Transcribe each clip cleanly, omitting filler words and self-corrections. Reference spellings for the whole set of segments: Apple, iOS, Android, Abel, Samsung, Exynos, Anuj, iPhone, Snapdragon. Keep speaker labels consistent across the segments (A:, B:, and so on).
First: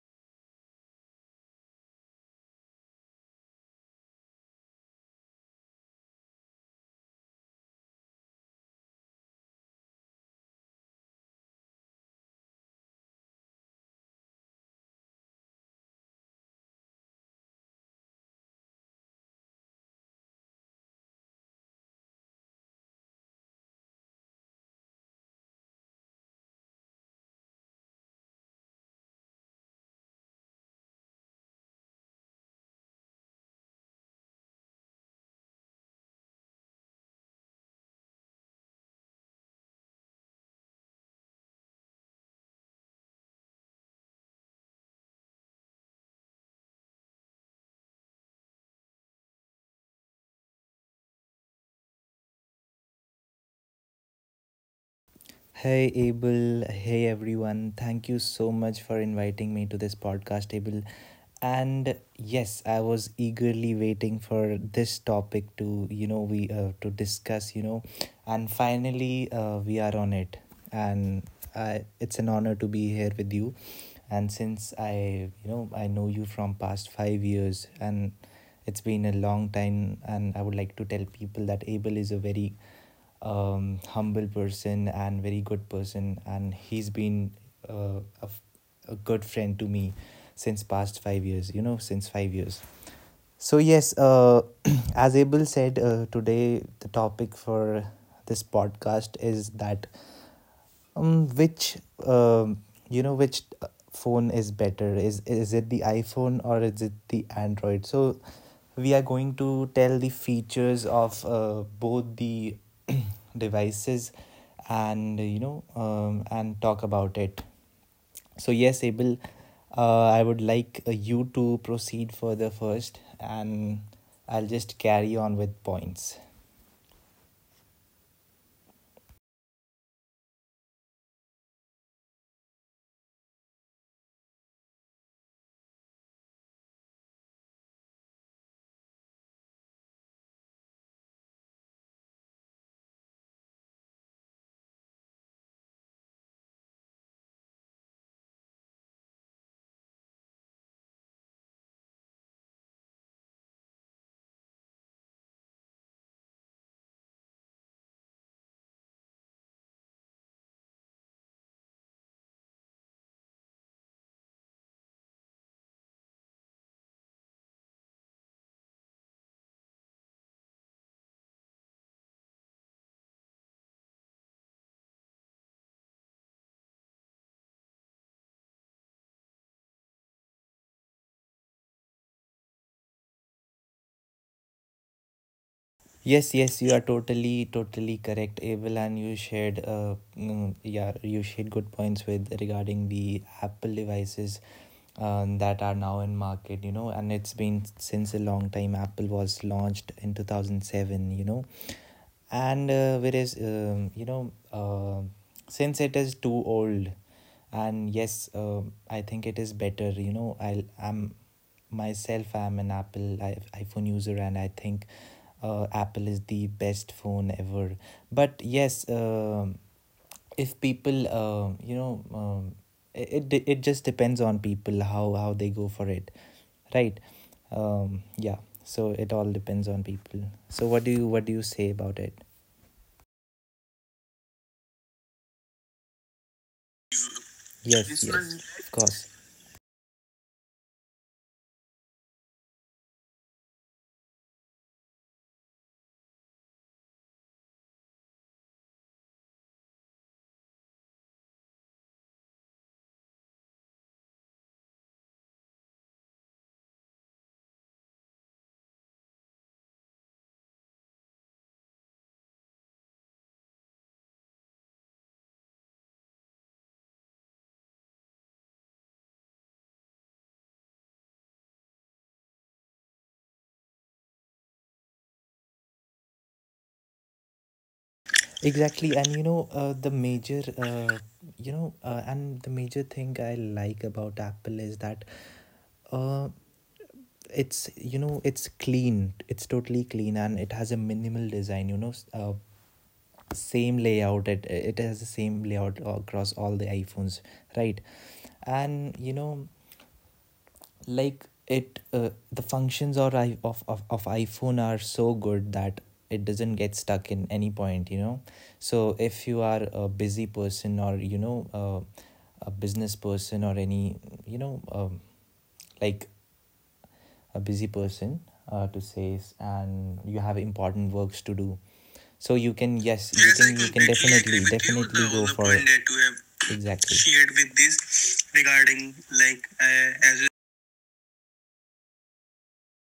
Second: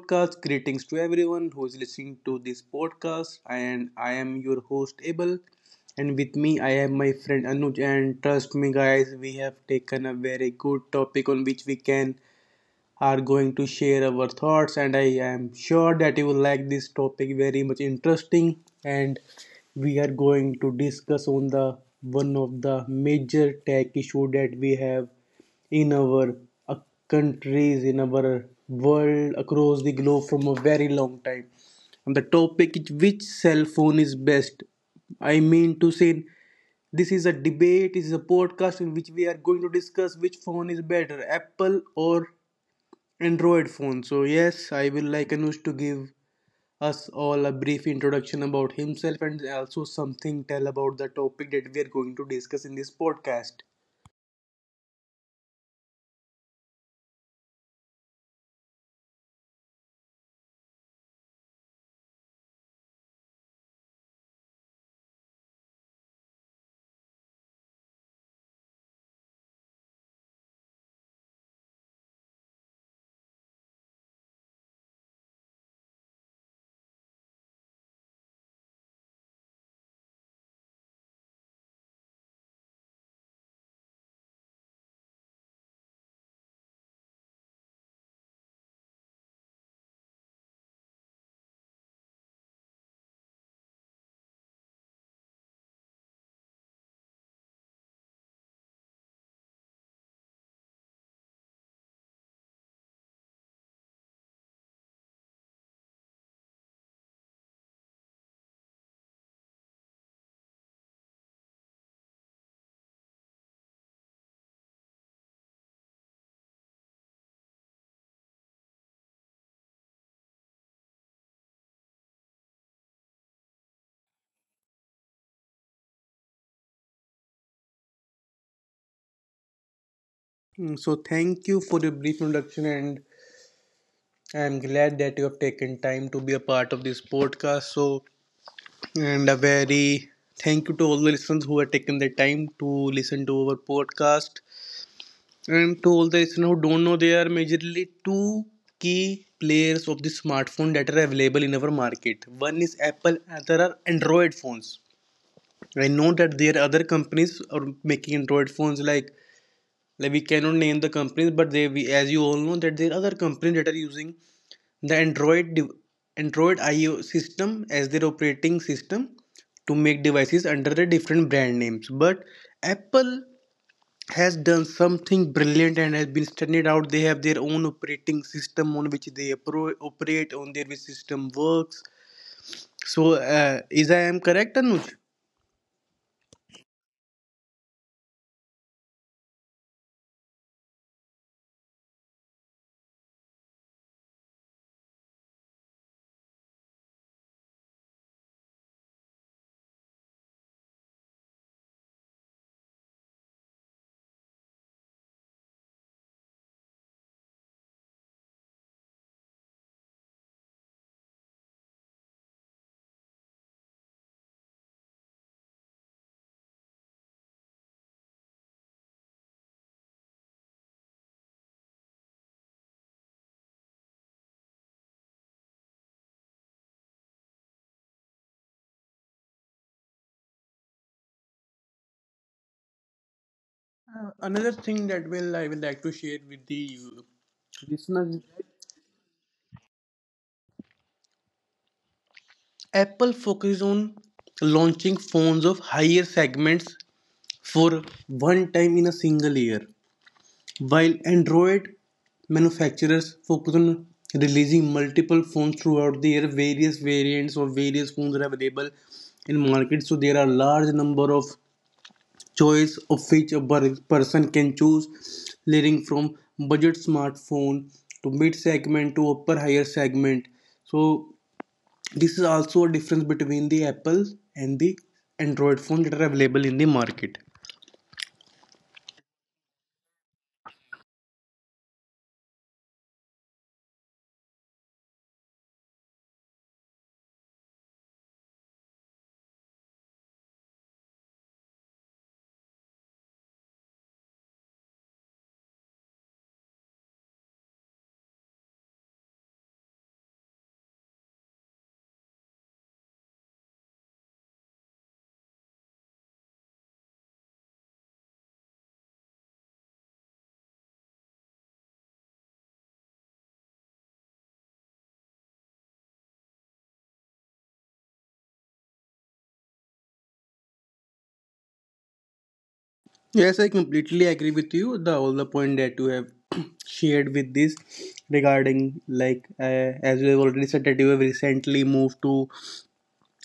A: podcast. Greetings to everyone who is listening to this podcast, and I am your host Abel. And with me, I have my friend Anuj. And trust me, guys, we have taken a very good topic on which we can are going to share our thoughts, and I am sure that you will like this topic very much. Interesting. And we are going to discuss on the one of the major tech issue that we have in our uh, countries, in our world across the globe from a very long time. And the topic is, which cell phone is best? I mean to say, this is a debate. This is a podcast in which we are going to discuss which phone is better, Apple or Android phone. So, yes, I will like Anush to give us all a brief introduction about himself and also something tell about the topic that we are going to discuss in this podcast.
B: Hey Abel, hey everyone. Thank you so much for inviting me to this podcast, Abel. And yes, I was eagerly waiting for this topic to discuss, and finally we are on it. And I, it's an honor to be here with you, and since I know you from past 5 years, and it's been a long time, and I would like to tell people that Abel is a very humble person and very good person, and he's been uh, a, f- a good friend to me since past 5 years, since 5 years. So yes, as Abel said, today the topic for this podcast is that, which um, you know, which phone is better? Is it the iPhone or is it the Android? So we are going to tell the features of both the devices, and and talk about it. So yes, Abel, I would like you to proceed further first, and I'll just carry on with points.
A: Mm, so, thank you for your brief introduction, and I'm glad that you have taken time to be a part of this podcast. So, and a very thank you to all the listeners who have taken the time to listen to our podcast. And to all the listeners who don't know, there are majorly two key players of the smartphone that are available in our market. One is Apple, and there are Android phones. I know that there are other companies are making Android phones like we cannot name the companies, but they we, as you all know that there are other companies that are using the Android IO system as their operating system to make devices under the different brand names. But Apple has done something brilliant and has been standing out. They have their own operating system on which they operate, on their which system works. So, is I am correct, Anuj?
B: Yes, yes, you are totally correct, Abel, and you shared, yeah, you shared good points with regarding the Apple devices that are now in market, you know, and it's been since a long time. Apple was launched in 2007, you know, and whereas, since it is too old. And yes, I think it is better, I'm myself, I'm an Apple iPhone user, and I think Apple is the best phone ever. But yes, if people, it just depends on people, how they go for it, right? Yeah. So it all depends on people. So what do you say about it?
A: Another thing that will I will like to share with the listeners is
B: Yes, yes, yes, of course,
A: that Apple focuses on launching phones of higher segments for one time in a single year. While Android manufacturers focus on releasing multiple phones throughout the year, various variants of various phones are available in market. So there are large number of choice of which a person can choose, leading from budget smartphone to mid segment to upper higher segment. So this is also a difference between the Apple and the Android phones that are available in the market.
B: exactly. And you know, the major, you know, and the major thing I like about Apple is that. Uh, it's, you know, it's clean, it's totally clean, and it has a minimal design, you know, same layout. It has the same layout across all the iPhones, right? And you know, like it the functions or I, of iPhone are so good that it doesn't get stuck in any point, you know. So if you are a busy person, or a business person, or any, you know um, like, a busy person, to say, and you have important works to do, so you can,
A: Yes,
B: yes
A: I
B: you, yes, I can, you
A: completely
B: can
A: agree with
B: definitely
A: you. The all the
B: definitely
A: point
B: go
A: that
B: for
A: you
B: point
A: have shared
B: exactly
A: with this
B: shared with this
A: regarding
B: regarding
A: like,
B: like
A: as we have already
B: as.
A: said that you have recently moved to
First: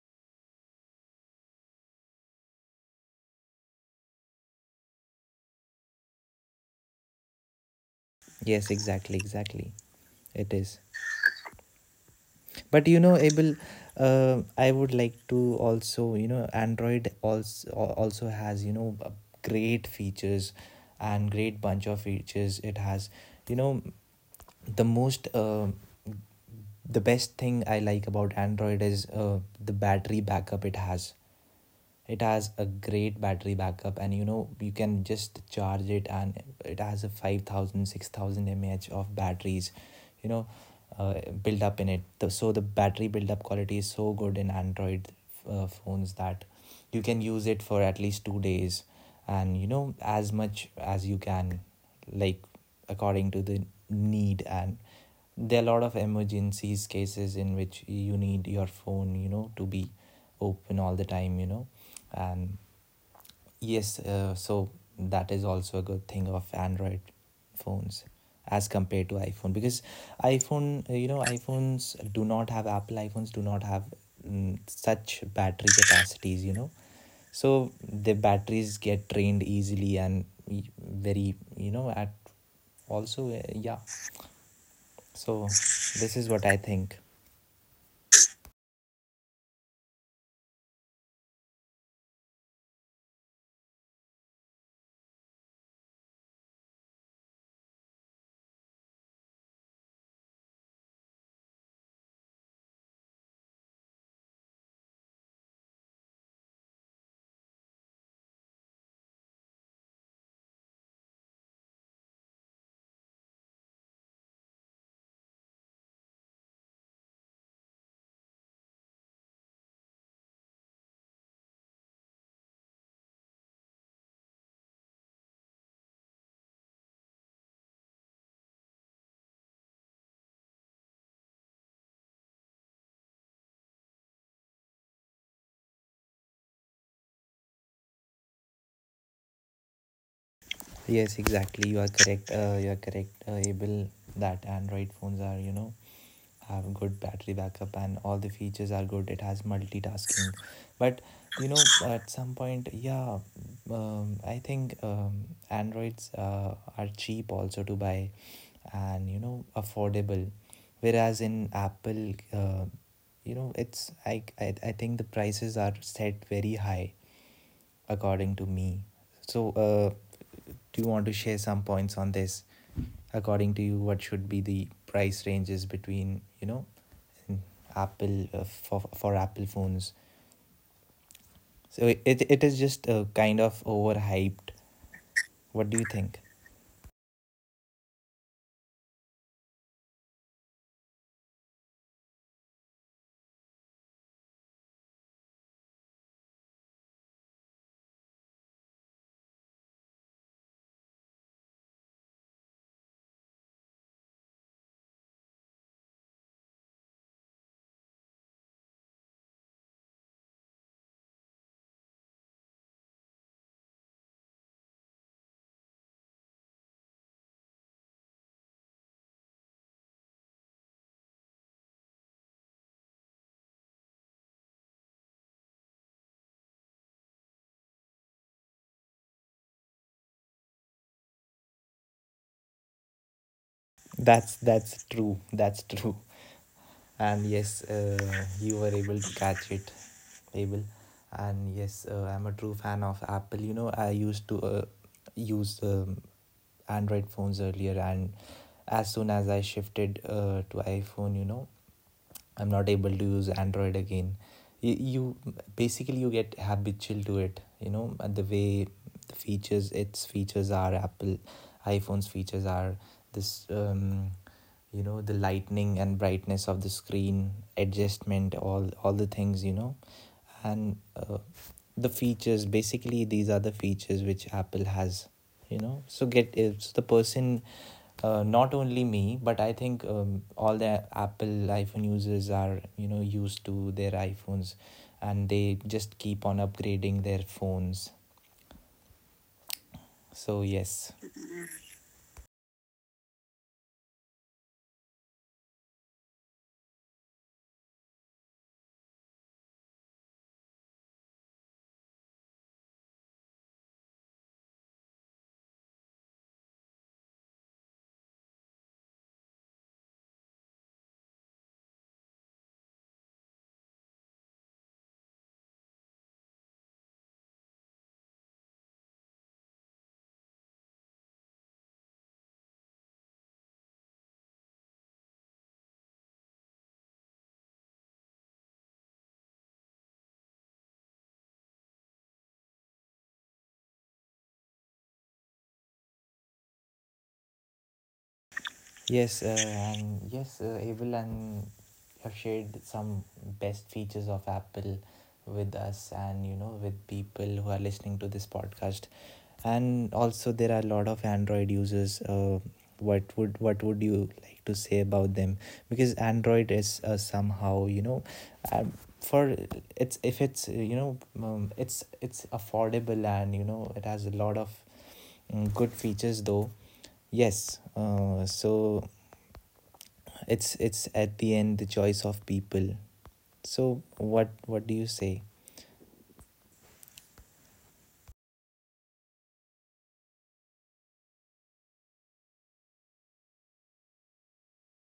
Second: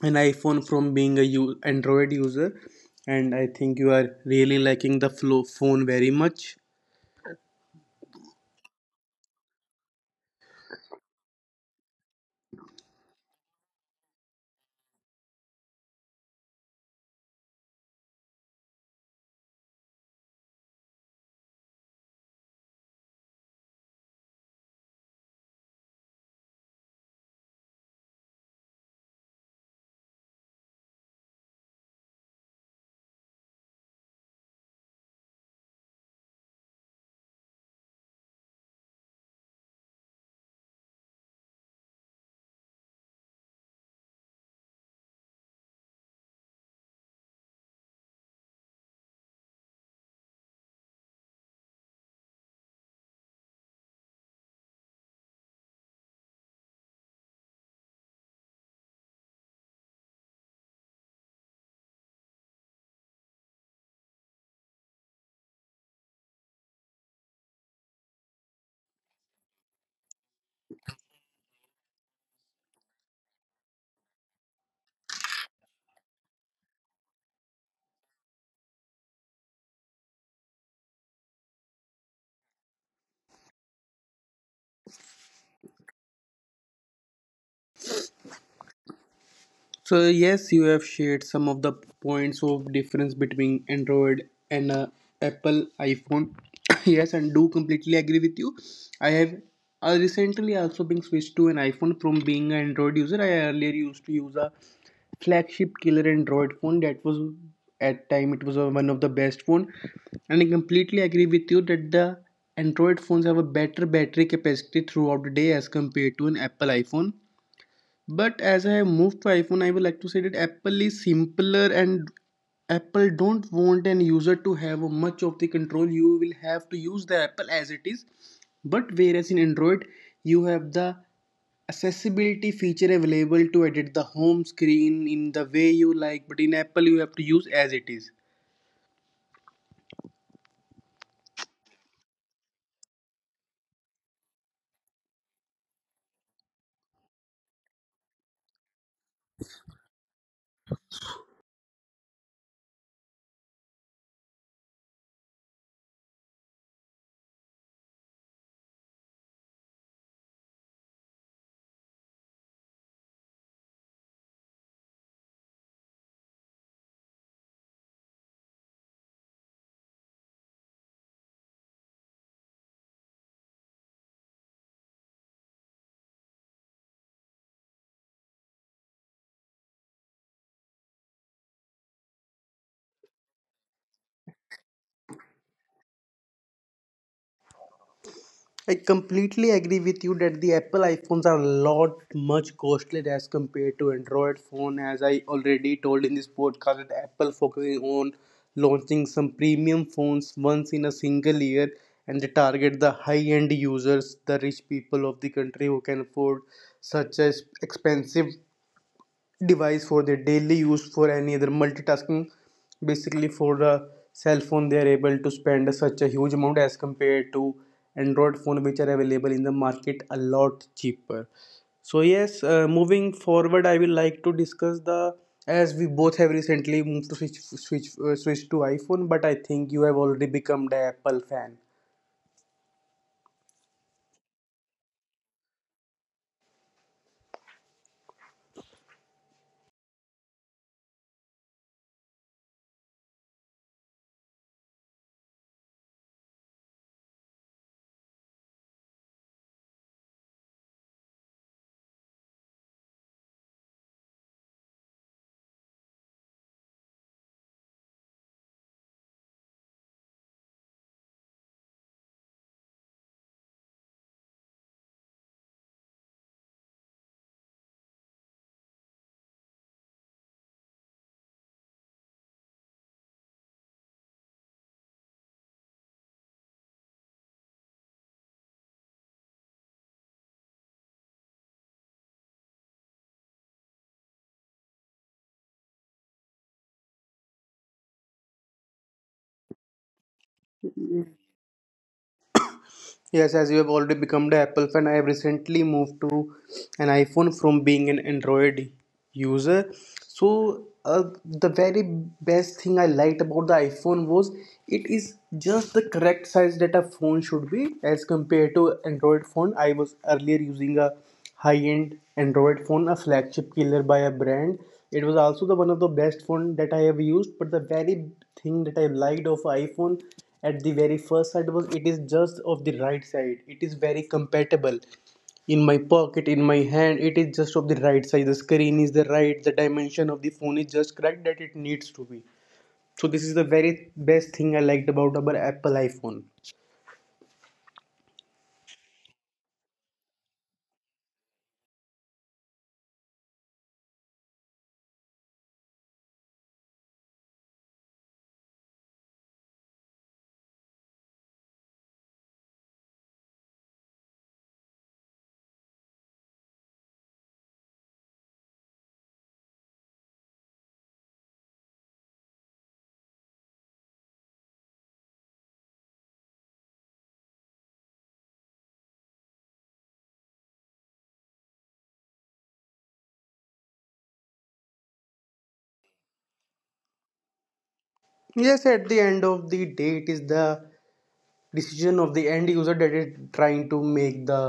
A: an iPhone from being a Android user, and I think you are really liking the flow phone very much.
B: Yes, exactly, exactly. It is. But you know, Abel, I would like to also, you know, Android also has, you know, great features and great bunch of features. It has, you know, the most the best thing I like about Android is the battery backup it has. It has a great battery backup, and you know, you can just charge it, and it has a 5,000, six 6,000 mAh of batteries, you know, uh, build up in it. So the battery build up quality is so good in Android phones that you can use it for at least 2 days, and you know, as much as you can, like, according to the need. And there are a lot of emergencies cases in which you need your phone, you know, to be open all the time, you know. And yes, so that is also a good thing of Android phones as compared to iPhone, because iphone you know iphones do not have Apple iPhones do not have, such battery capacities, you know. So the batteries get drained easily and very, you know, at also, yeah. So this is what I think.
A: So yes, you have shared some of the points of difference between Android and, Apple iPhone. Yes, and do completely agree with you. I have, recently also been switched to an iPhone from being an Android user. I earlier used to use a flagship killer Android phone that was at time it was, one of the best phone, and I completely agree with you that the Android phones have a better battery capacity throughout the day as compared to an Apple iPhone. But as I have moved to iPhone, I would like to say that Apple is simpler, and Apple don't want an user to have much of the control. You will have to use the Apple as it is. But whereas in Android, you have the accessibility feature available to edit the home screen in the way you like. But in Apple, you have to use as it is.
B: Yes, exactly. You are correct. You are correct, Abel. That Android phones are, you know, have good battery backup, and all the features are good. It has multitasking, but you know, at some point, yeah. I think Androids are cheap also to buy, and you know, affordable, whereas in Apple, you know it's I think the prices are set very high, according to me. So do you want to share some points on this? According to you, what should be the price ranges, between, you know, in Apple, for Apple phones? So it is just, kind of overhyped. What do you think?
A: I completely agree with you that the Apple iPhones are a lot much costly as compared to Android phone. As I already told in this podcast, that Apple focusing on launching some premium phones once in a single year, and they target the high-end users, the rich people of the country who can afford such as expensive device for their daily use for any other multitasking, basically for the cell phone. They are able to spend such a huge amount as compared to Android phone, which are available in the market a lot cheaper. So yes, moving forward, I will like to discuss the, as we both have recently moved to switch to iPhone, but I think you have already become the Apple fan.
B: That's true. That's true. And yes, you were able to catch it, Abel. And yes, I'm a true fan of Apple. You know, I used to use Android phones earlier, and as soon as I shifted to iPhone, you know, I'm not able to use Android again. You basically you get habitual to it, you know, and the way the features, its features are Apple, iPhone's features are this, you know, the lightning and brightness of the screen adjustment, all the things, you know. And the features, basically these are the features which Apple has, you know. So get, if the person, not only me, but I think, all the Apple iPhone users are, you know, used to their iPhones, and they just keep on upgrading their phones. So yes,
A: Yes, as you have already become the Apple fan, I have recently moved to an iPhone from being an Android user. So, the very best thing I liked about the iPhone was, it is just the correct size that a phone should be as compared to Android phone. I was earlier using a high-end Android phone, a flagship killer by a brand. It was also the one of the best phone that I have used. But the very thing that I liked of iPhone at the very first sight was, it is just of the right side. It is very compatible in my pocket, in my hand. It is just of the right side. The screen is the right. The dimension of the phone is just correct that it needs to be. So this is the very best thing I liked about our Apple iPhone.
B: yes, and yes, Abel and have shared some best features of Apple with us, and you know, with people who are listening to this podcast. And also there are a lot of Android users, what would you like to say about them? Because Android is, somehow, you know, um, for, it's if it's you know it's affordable, and you know, it has a lot of good features though. Yes, so it's at the end the choice of people. So what do you say?
A: Yes, at the end of the day, it is the decision of the end user that is trying to make the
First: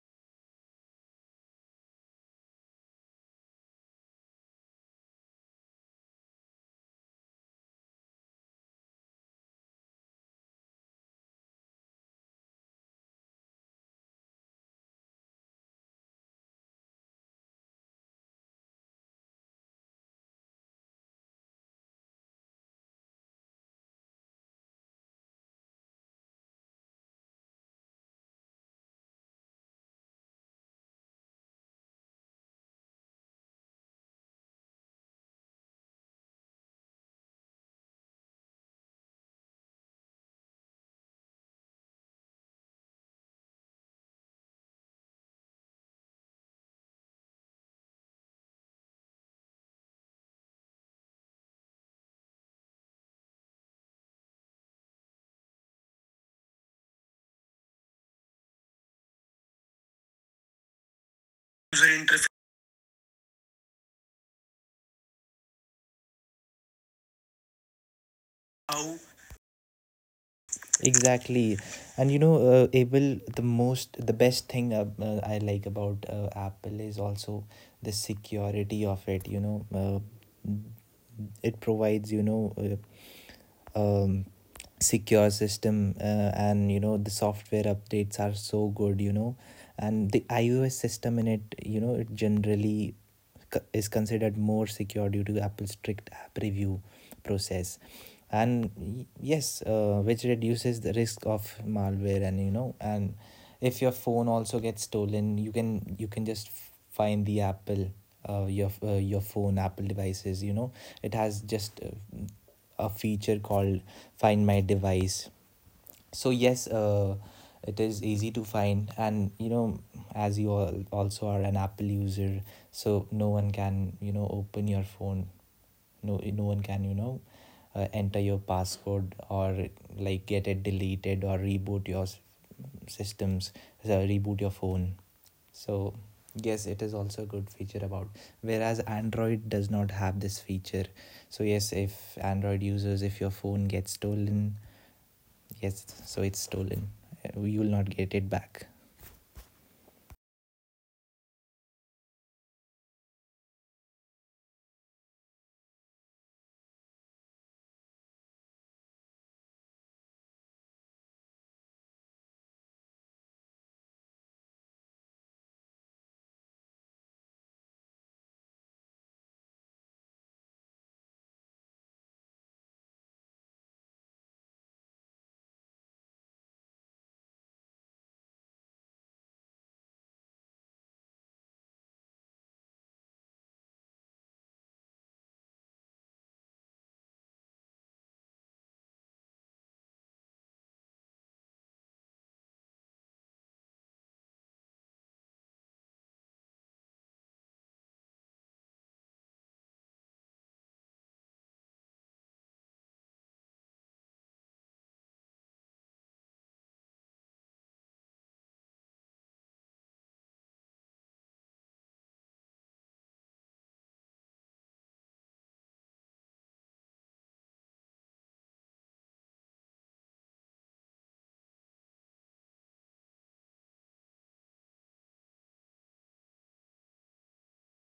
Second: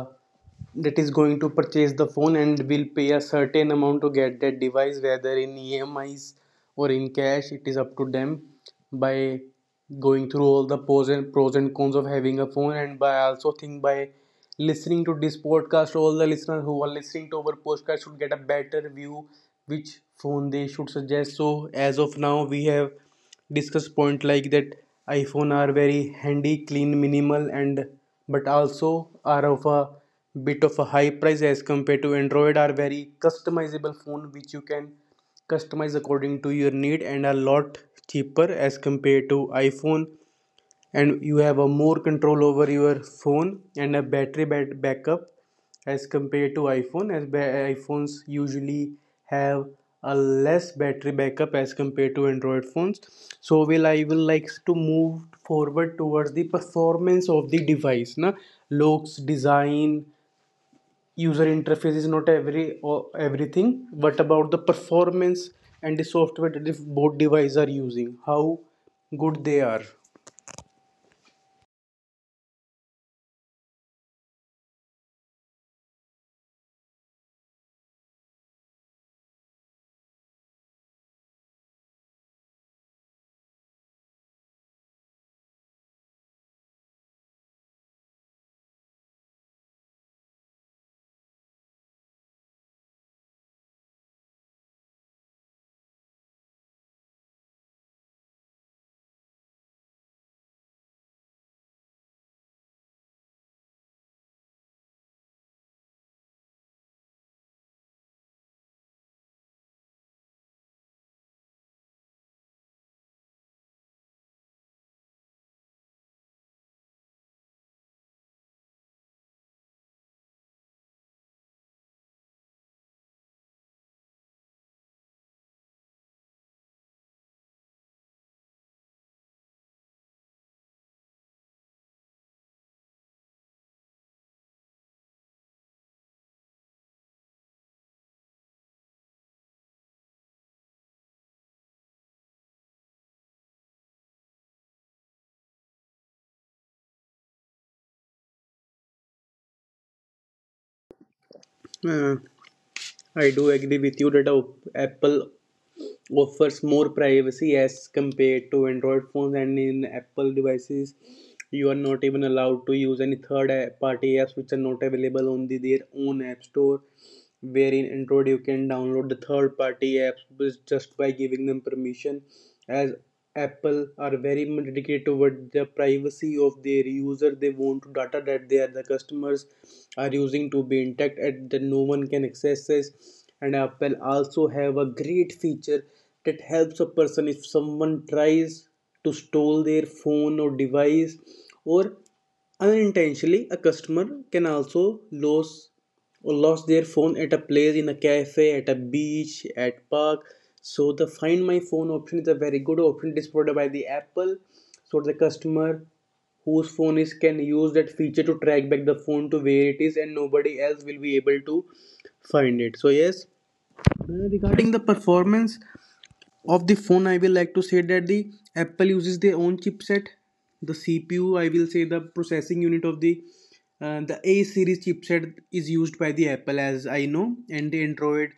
A: that is going to purchase the phone and will pay a certain amount to get that device, whether in EMIs or in cash, it is up to them. By going through all the pros and cons of having a phone, and by also think by listening to this podcast, all the listeners who are listening to our podcast should get a better view which phone they should suggest. So as of now, we have discuss point like that iPhone are very handy, clean, minimal, and but also are of a bit of a high price as compared to Android. Are very customizable phone which you can customize according to your need, and a lot cheaper as compared to iPhone, and you have a more control over your phone, and a battery backup as compared to iPhone, as iPhones usually have a less battery backup as compared to Android phones. So will, I will like to move forward towards the performance of the device, na. Looks, design, user
B: User
A: interface is not
B: interface,
A: every or everything, but about the performance and the software that if both devices are using, how
B: how?
A: good they are.
B: Exactly, and you know, Abel, the most the best thing, I like about Apple is also the security of it. You know, it provides, um secure system, and you know, the software updates are so good, you know. And the iOS system in it, you know, it generally is considered more secure due to Apple's strict app review process. And yes, which reduces the risk of malware. And you know, and if your phone also gets stolen, you can, just find the apple your phone, Apple devices, you know. It has just, a feature called Find My Device. So yes, it is easy to find, and you know, as you all also are an Apple user, so no one can, you know, open your phone. No one can, you know, enter your password, or like, get it deleted, or reboot your systems, reboot your phone. So yes, it is also a good feature about, whereas Android does not have this feature. So yes, if Android users, if your phone gets stolen. Yes, so it's stolen. You will not get it back.
A: Hmm. I do agree with you that, Apple offers more privacy as compared to Android phones, and in Apple devices, you are not even allowed to use any third party apps which are not available on the, their own app store, wherein Android you can download the third party apps just by giving them permission. As Apple are very much dedicated toward the privacy of their user, they want data that they are, the customers are using, to be intact and that no one can access this. And Apple also have a great feature that helps a person if someone tries to steal their phone or device, or unintentionally a customer can also lose or lost their phone at a place, in a cafe, at a beach, at park. So the find my phone option is a very good option. It is provided by the Apple. So the customer whose phone is, can use that feature to track back the phone to where it is, and nobody else will be able to find it. So yes, regarding the performance of the phone, I will like to say that the Apple uses their own chipset. The CPU, I will say, the processing unit of the, the A series chipset is used by the Apple, as I know. And the Android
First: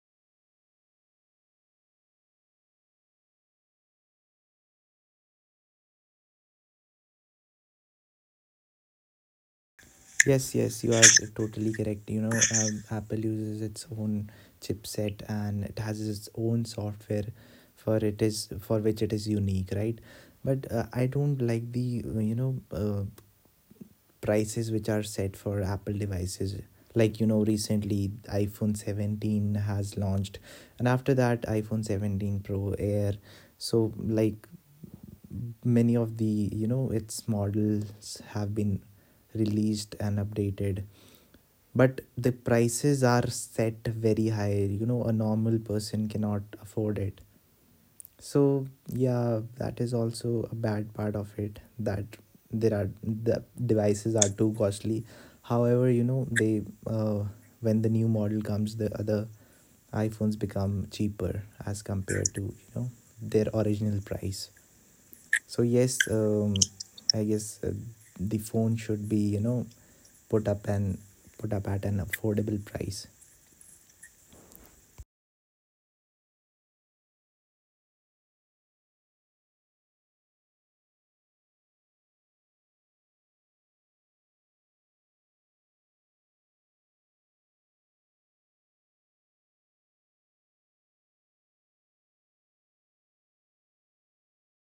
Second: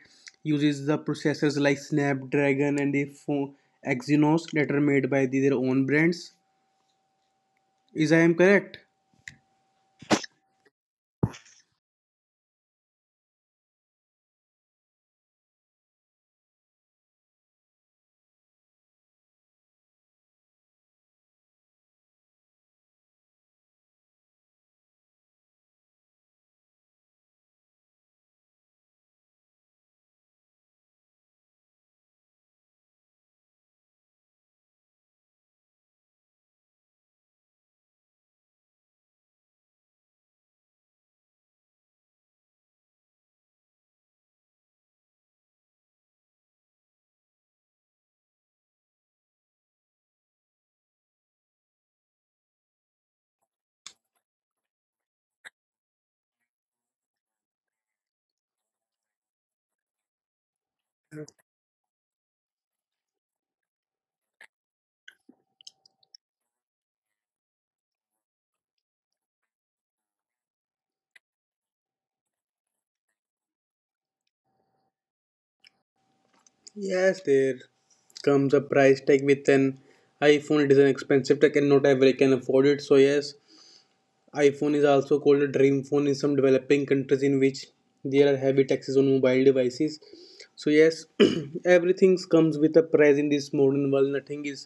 A: uses the processors like Snapdragon and the phone Exynos that are made by the, their own brands, is I am correct?
B: Yes, yes, you are totally correct. You know, Apple uses its own chipset, and it has its own software for it, is for which it is unique, right? But I don't like the, prices which are set for Apple devices. Like you know, recently iPhone 17 has launched, and after that iPhone 17 Pro Air. So like, many of the, you know, its models have been released and updated, but the prices are set very high, you know. A normal person cannot afford it. So yeah, that is also a bad part of it, that there are the devices are too costly. However, you know, they, uh, when the new model comes, the other iPhones become cheaper as compared to, you know, their original price. So yes, I guess the phone should be, you know, put up and put up at an affordable price.
A: Yes, there comes a price tag with an iPhone. It is an expensive tech, and not everyone can afford it. So yes, iPhone is also called a dream phone in some developing countries in which there are heavy taxes on mobile devices. So yes, everything comes with a price in this modern world. Nothing is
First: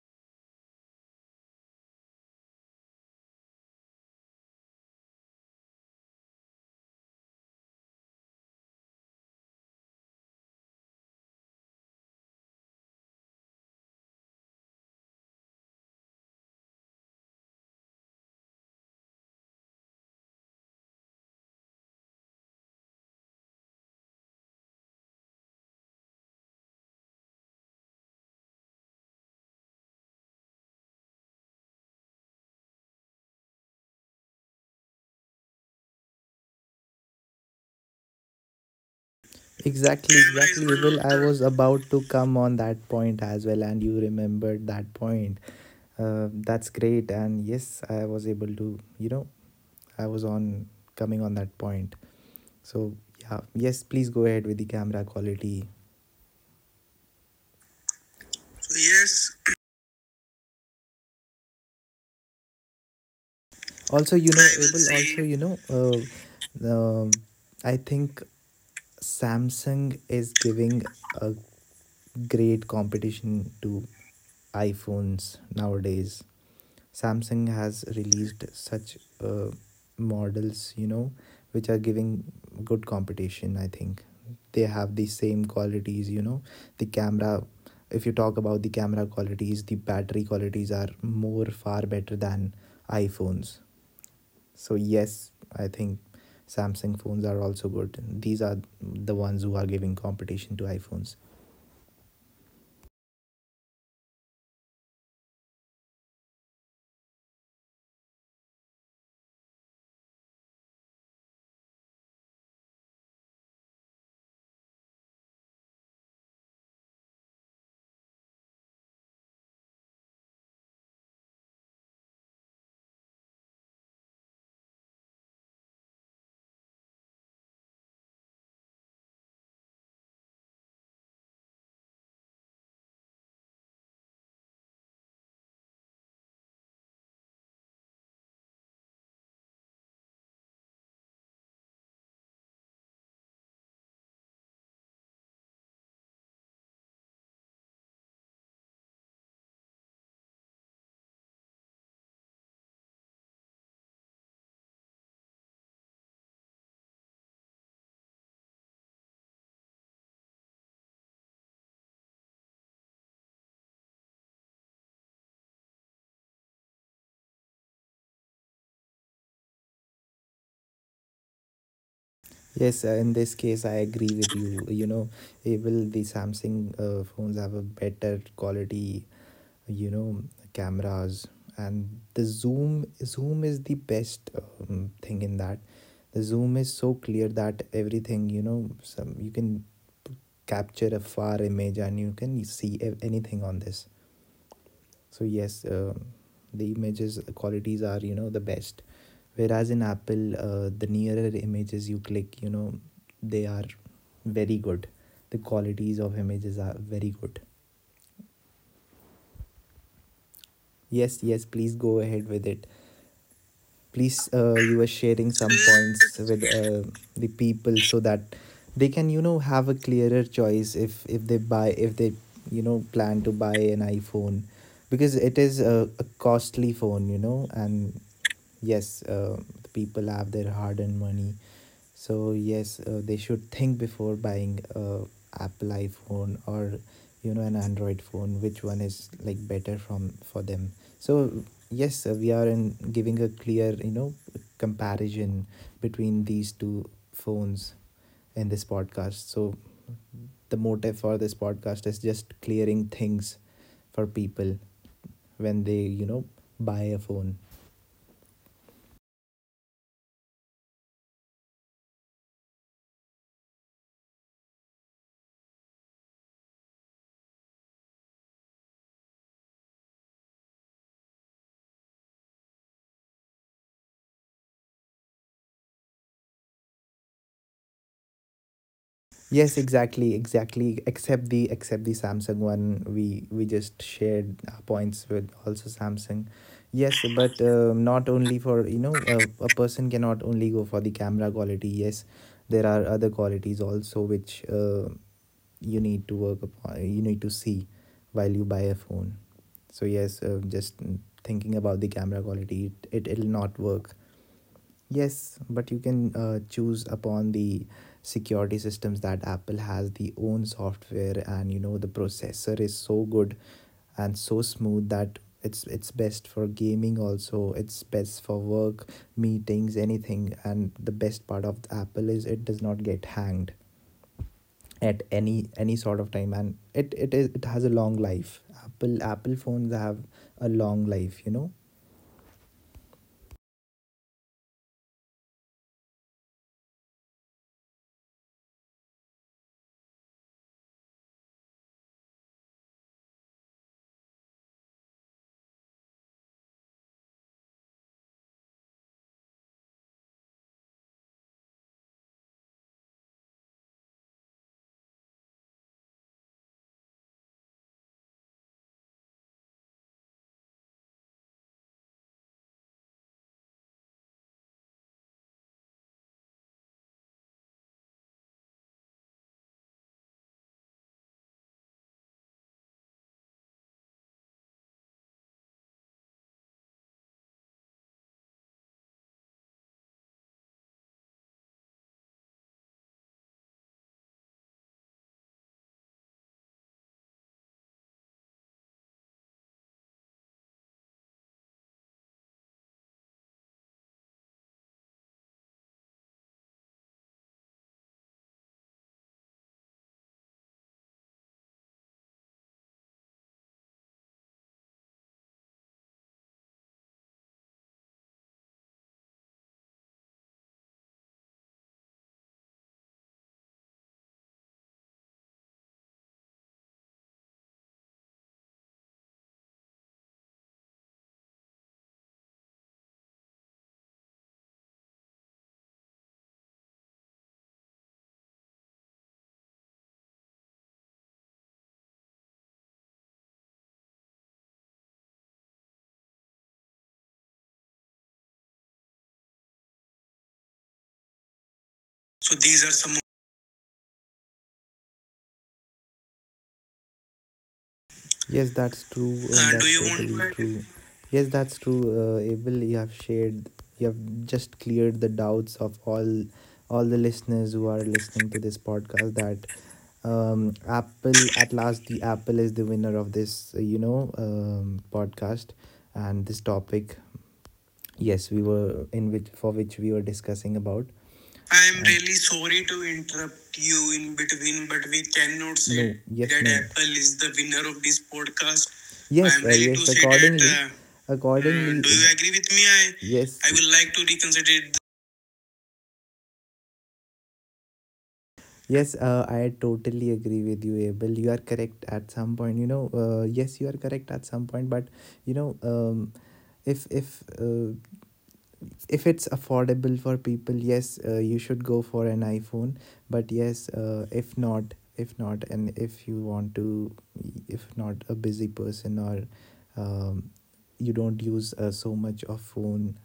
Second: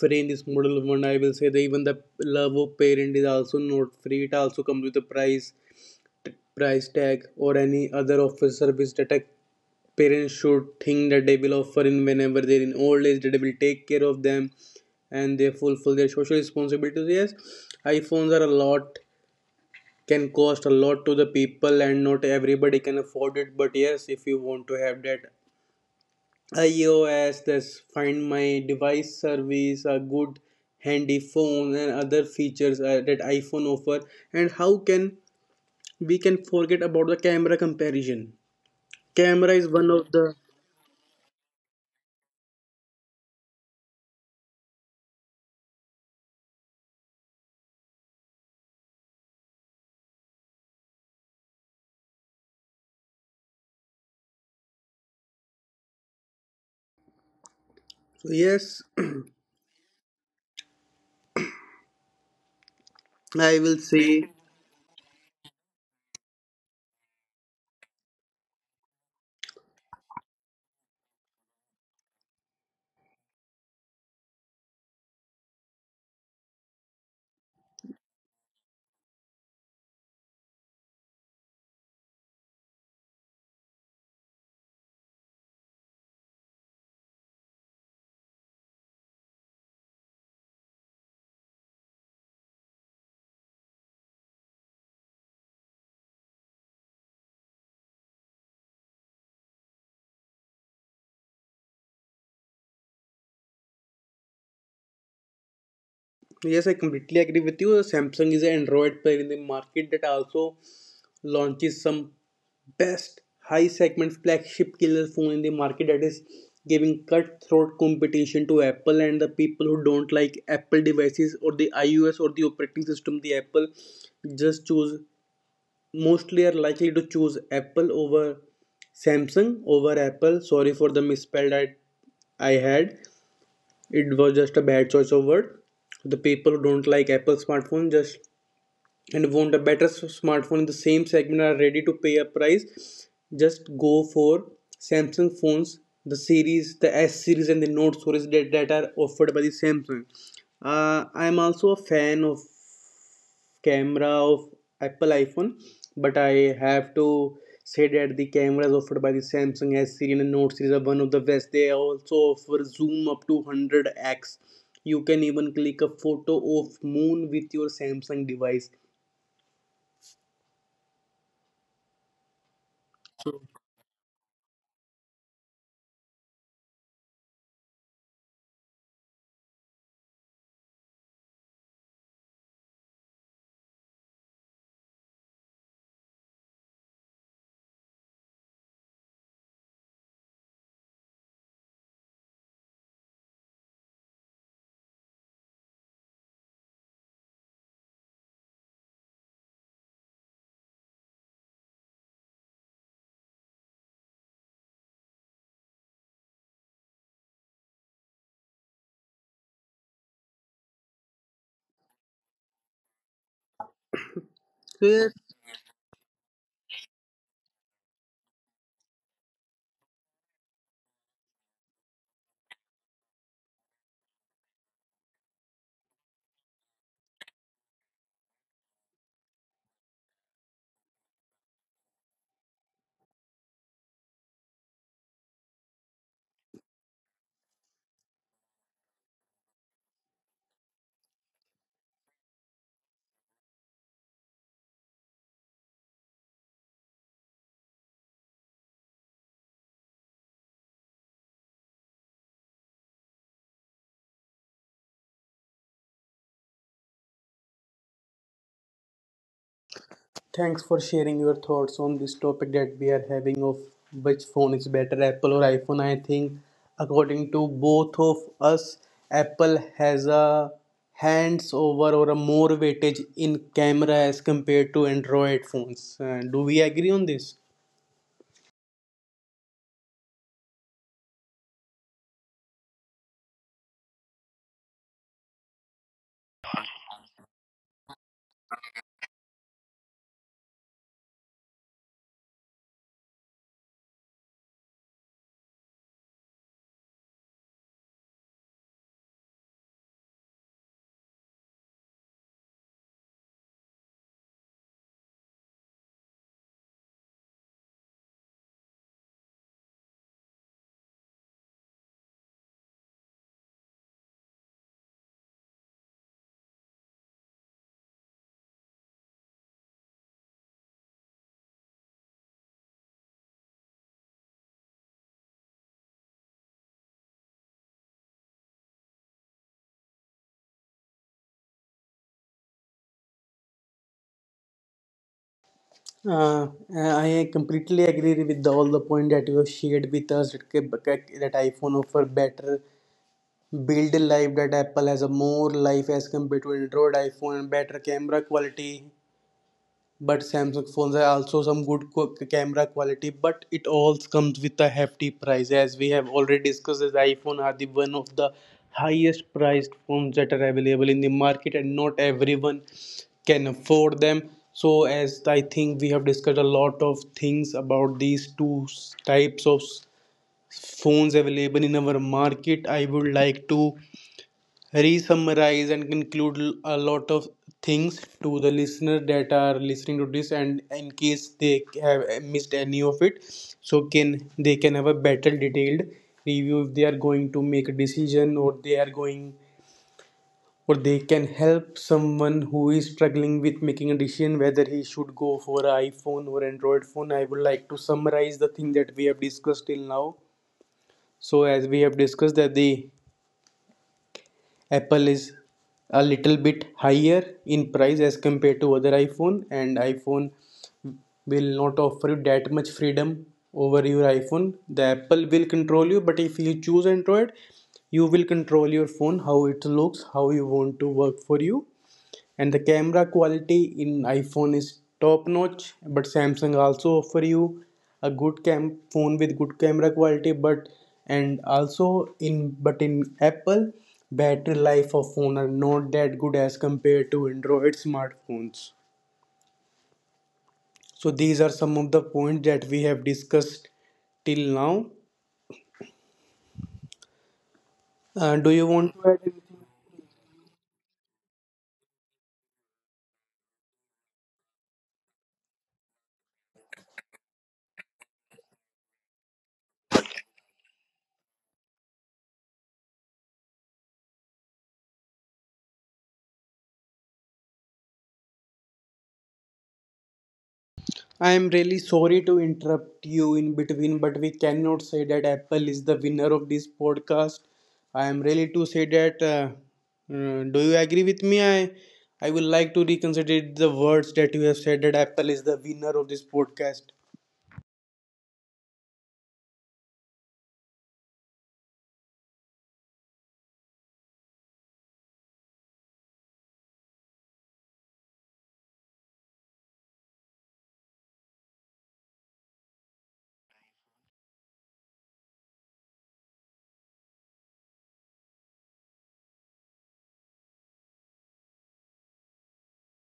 A: free in this modern world. I will say that even the love of parent is also not free. It also comes with a price, price tag, or any other offer service that a parent should think that they will offer in whenever they're in old age. That they will take care of them and they fulfill their social responsibilities. Yes, iPhones are a lot can cost a lot to the people, and not everybody can afford it, but yes, if you want to have that iOS, this find my device service, a good handy phone and other features that iPhone offer. And how can we can forget about the camera comparison camera is one of
B: Exactly,
A: the
B: exactly. Well, I was about to come on that point as well, and you remembered that point. That's great, and yes, I was able to, you know, I was on coming on that point. So yeah, yes, please go ahead with the camera quality.
A: yes
B: Yes,
A: I will
B: also
A: say.
B: you know, I will able say, also you know, I think Samsung is giving a great competition to iPhones nowadays. Samsung has released such uh, models, you know, which are giving good competition, I think. They have the same qualities, you know. The camera, if you talk about the camera qualities, the battery qualities are more far better than iPhones. So yes, I think Samsung phones are also good. These are the ones who are giving competition to iPhones.
A: Yes, I completely agree with you. Samsung is an Android player in the market that also launches some best high segment flagship killer phone in the market that is giving cutthroat competition to Apple, and the people who don't like Apple devices or the iOS or the operating system, the Apple just choose, mostly are likely to choose Apple over Samsung, over Apple, sorry for the misspelled I had, it was just a bad choice of word. The people who don't like Apple smartphone just and want a better smartphone in the same segment and are ready to pay a price just go for Samsung phones, the series, the S series and the Note series that are offered by the Samsung. I am also a fan of camera of Apple iPhone, but I have to say that the cameras offered by the Samsung S series and Note series are one of the best. They also offer zoom up to 100x. You can even click a photo of moon with your Samsung device.
B: Yes, in this case I agree with you, you know. Will the Samsung phones have a better quality, you know, cameras? And the zoom is the best thing in that. The zoom is so clear that everything, you know, some you can capture a far image and you can see anything on this. So yes, the images qualities are, you know, the best, whereas in Apple, the nearer images you click, you know, they are very good. The qualities of images are very good. Yes, yes, please go ahead with it. Please, you were
A: So yeah,
B: sharing some points with the people, so that they can, you know, have a clearer choice if they buy if they, you know, plan to buy an iPhone. Because it is a costly phone, you know, and yes, the people have their hard-earned money. So yes, they should think before buying a Apple iPhone, or you know, an Android phone, which one is like better from for them. So yes, sir, we are in giving a clear, you know, comparison between these two phones in this podcast. So the motive for this podcast is just clearing things for people when they, you know, buy a phone.
A: thanks for sharing your thoughts on this topic that we are having of which phone is better, Apple or iPhone. I think, according to both of us, Apple has a hands over or a more weightage in camera as compared to Android phones. Do we agree on this?
B: Yes, exactly, exactly. Except the Samsung one, we just shared our points with also Samsung. Yes, but not only for, you know, a person cannot only go for the camera quality. Yes, there are other qualities also which you need to work upon. You need to see while you buy a phone. So yes, just thinking about the camera quality, it will not work. Yes, but you can choose upon the security systems that Apple has. The own software and, you know, the processor is so good and so smooth that it's best for gaming, also it's best for work meetings, anything. And the best part of Apple is it does not get hanged at any sort of time, and it has a long life. Apple phones have a long life, you know.
A: Uh, I completely agree with the, all the point that you have shared with us that iPhone offer better build life, that Apple has a more life as compared to Android, iPhone better camera quality, but Samsung phones are also some good camera quality, but it all comes with a hefty price, as we have already discussed, as iPhone are the one of the highest priced phones that are available in the market and not everyone can afford them. So as I think we have discussed a lot of things about these two types of phones available in our market, I would like to re-summarize and conclude a lot of things to the listener that are listening to this, and in case they have missed any of it, so can they can have a better detailed review if they are going to make a decision, or they are going, or they can help someone who is struggling with making a decision whether he should go for an iPhone or Android phone. I would like to summarize the thing that we have discussed till now. So as we have discussed that the Apple is a little bit higher in price as compared to other iPhone, and iPhone will not offer you that much freedom over your iPhone. The Apple will control you, but if you choose Android, you will control your phone, how it looks, how you want to work for you. And the camera quality in iPhone is top notch, but Samsung also offer you a good cam phone with good camera quality, but and also in, but in Apple, battery life of phone are not that good as compared to Android smartphones. So these are some of the points
B: So
A: that
B: these
A: we
B: are
A: have
B: some.
A: discussed till now. Do
B: Yes,
A: you want
B: that's
A: to
B: true,
A: add.
B: and do that's you want totally true. Yes, that's true, Abel. You have shared, you have just cleared the doubts of all the listeners who are listening to this podcast. That Apple, at last, the Apple is the winner of this, you know, podcast and this topic, yes, we were in which for which we were discussing about.
A: I am
B: I
A: really
B: am and
A: sorry
B: really
A: to
B: sorry to
A: interrupt you in
B: interrupt you
A: between, but
B: in
A: we
B: between,
A: cannot
B: but
A: say
B: we
A: that
B: cannot
A: Apple is
B: say
A: the
B: no
A: winner
B: yes
A: of
B: that no
A: this
B: Apple is the
A: podcast.
B: winner of
A: I
B: this
A: am really to
B: podcast.
A: say that.
B: I am really to say that. Accordingly
A: Do you agree with me? I
B: Accordingly do you
A: I
B: agree
A: would
B: with
A: like
B: me?
A: to
B: I
A: reconsider
B: I
A: the
B: will like
A: words
B: to
A: that you have
B: reconsider
A: said
B: it.
A: that Apple is the winner of this podcast.
B: Yes, I totally agree with you, Abel. You are correct at some point. You know, yes, you are correct at some point, but you know, if if uh, if it's affordable for people, yes, you should go for an iPhone. But yes, if not, and if you want to, if not a busy person or um, you don't use so much of phone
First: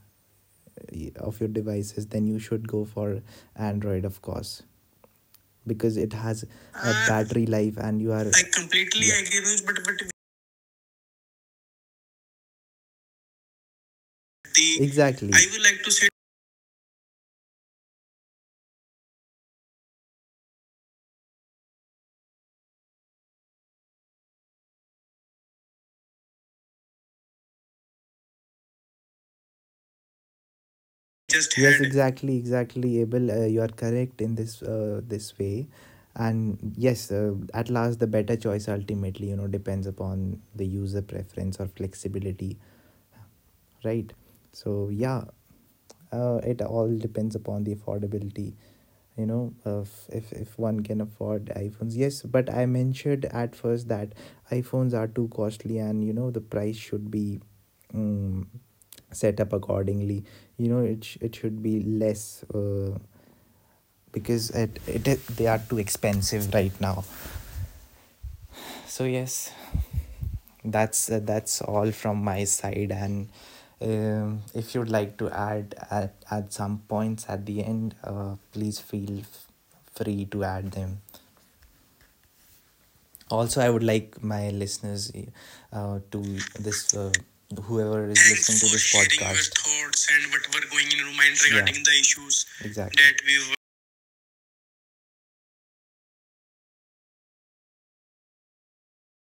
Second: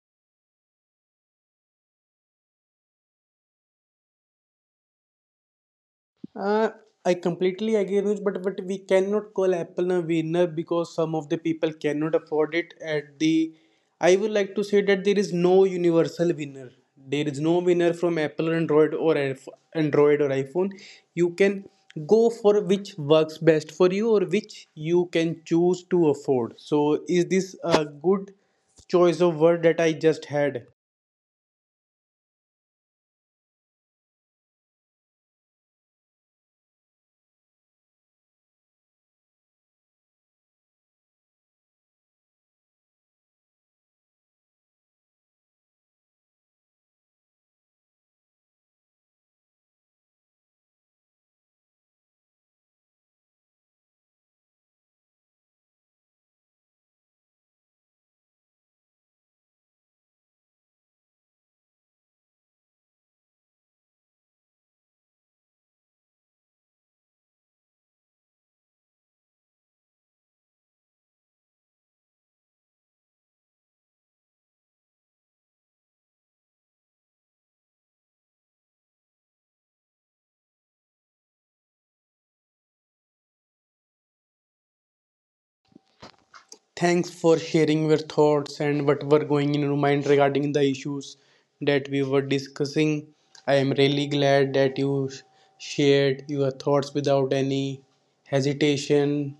B: of your devices, then you should go for Android, of course, because it has a
A: Uh, I
B: Battery
A: completely
B: life.
A: agree,
B: And you
A: Anuj,
B: are,
A: but,
B: I
A: but we
B: completely
A: cannot
B: agree
A: call
B: with,
A: Apple a
B: but
A: winner because some of the people cannot afford it. At the, I would like to
B: the
A: say that there
B: exactly
A: is
B: I
A: no
B: would like to say.
A: universal winner. There is no winner from Apple, Android, or Android or iPhone. You can go for which works best for you or which you can choose to afford. So, is this a good choice of word that I just had?
B: Just Yes, had Exactly, exactly, Abel. You are correct in this this way, and yes, at last, the better choice ultimately, you know, depends upon the user preference or flexibility, right? So yeah, it all depends upon the affordability. You know, of if one can afford iPhones, yes. But I mentioned at first that iPhones are too costly, and you know the price should be. Um, Set up accordingly, you know, it should be less, because it, they are too expensive right now. So yes, that's all from my side. And if you'd like to add at some points at the end, please feel free to add them. Also I would like my listeners to this
A: Thanks for sharing your
B: whoever is and
A: thoughts
B: listening to for this
A: and what
B: sharing your
A: were going
B: podcast,
A: in your mind
B: thoughts and
A: regarding the
B: whatever going in your
A: issues
B: mind regarding
A: that
B: the
A: we were
B: issues exactly
A: discussing.
B: that we
A: I
B: were.
A: am really glad that you shared your thoughts without any hesitation,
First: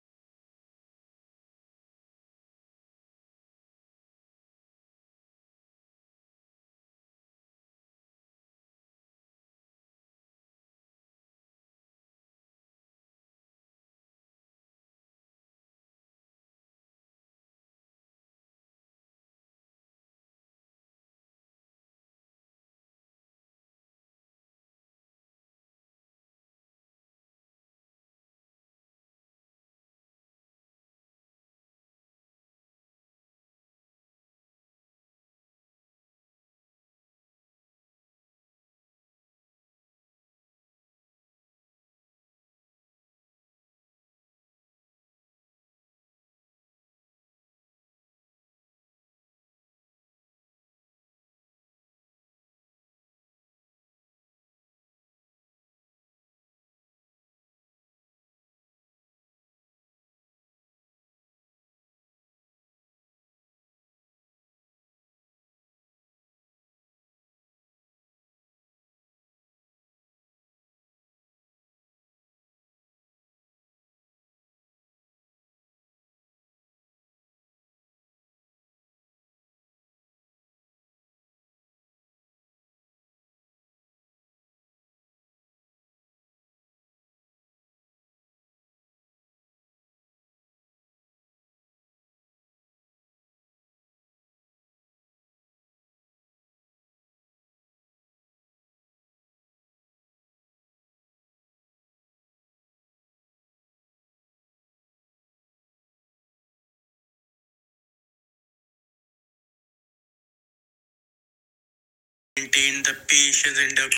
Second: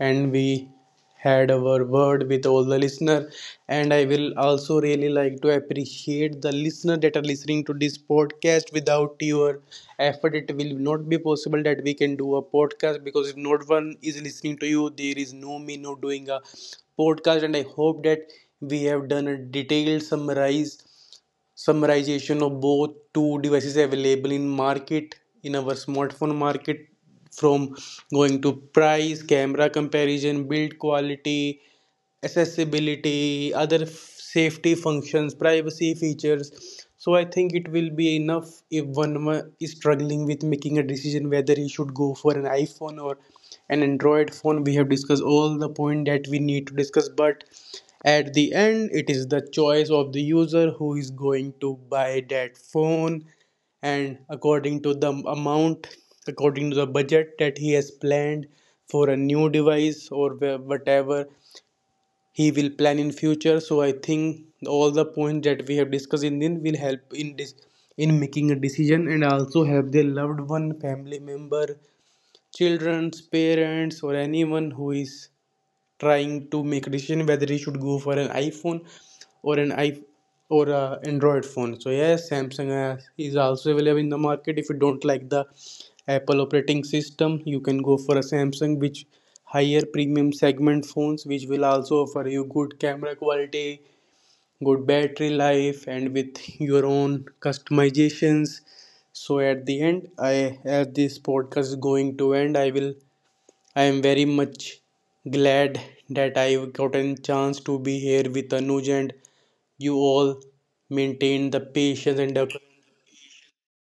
A: and we had our word with all the listener and. And I will also really like to appreciate the listener that are listening to this podcast. Without your effort, it will not be possible that we can do a podcast, because if not one is listening to you, there is no me no doing a podcast. And I hope that we have done a detailed summarize summarization of both two devices available in market, in our smartphone market, from going to price, camera comparison, build quality, accessibility, other safety functions, privacy features. So I think it will be enough if one is struggling with making a decision whether he should go for an iPhone or an Android phone. We have discussed all the point that we need to discuss, but at the end, it is the choice of the user who is going to buy that phone, and according to the amount, according to the budget that he has planned for a new device, or whatever he will plan in future. So I think all the points that we have discussed in this will help in this in making a decision and also help their loved one, family member, children's, parents, or anyone who is trying to make a decision whether he should go for an iPhone or an I or a Android phone. So yes, Samsung is also available in the market. If you don't like the Apple operating system, you can go for a Samsung, which higher premium segment phones, which will also offer you good camera quality, good battery life, and with your own customizations. So at the end, I, as this podcast is going to end, I will, I am very much glad that I've gotten a chance to be here with Anuj, and you all maintain the patience and the
B: Maintain the patience and the.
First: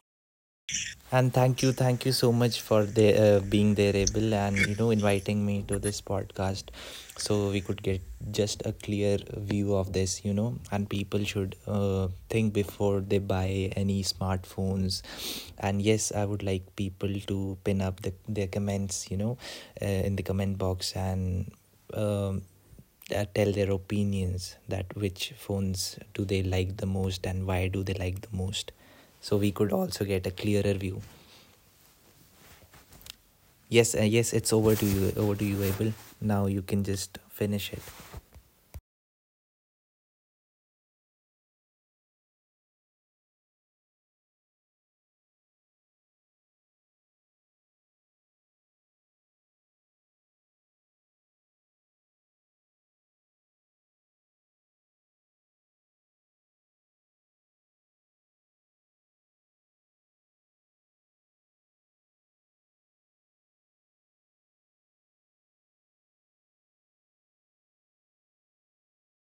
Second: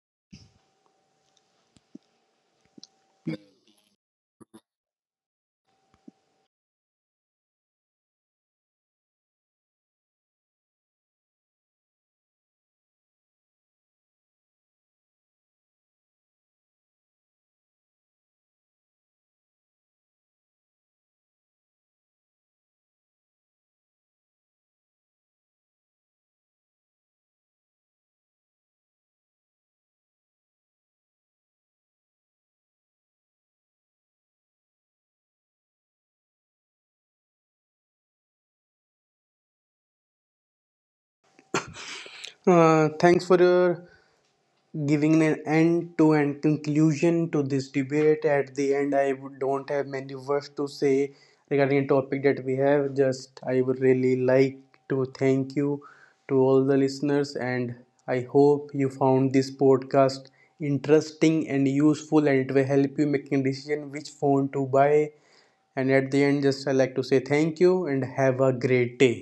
B: And thank you so much for the being there, able and you know, inviting me to this podcast, so we could get just a clear view of this, you know. And people should think before they buy any smartphones. And yes, I would like people to pin up their comments, you know, in the comment box and. Um, Tell their opinions that which phones do they like the most, and why do they like the most, so we could also get a clearer view. Yes, yes, it's over to you. Over to you, Abel. Now you can just finish it.
A: thanks for your giving an end to end conclusion to this debate. At the end, I would, don't have many words to say regarding a topic that we have just. I would really like to thank you to all the listeners, and I hope you found this podcast interesting and useful, and it will help you making decision which phone to buy. And at the end, just I like to say thank you and have a great day.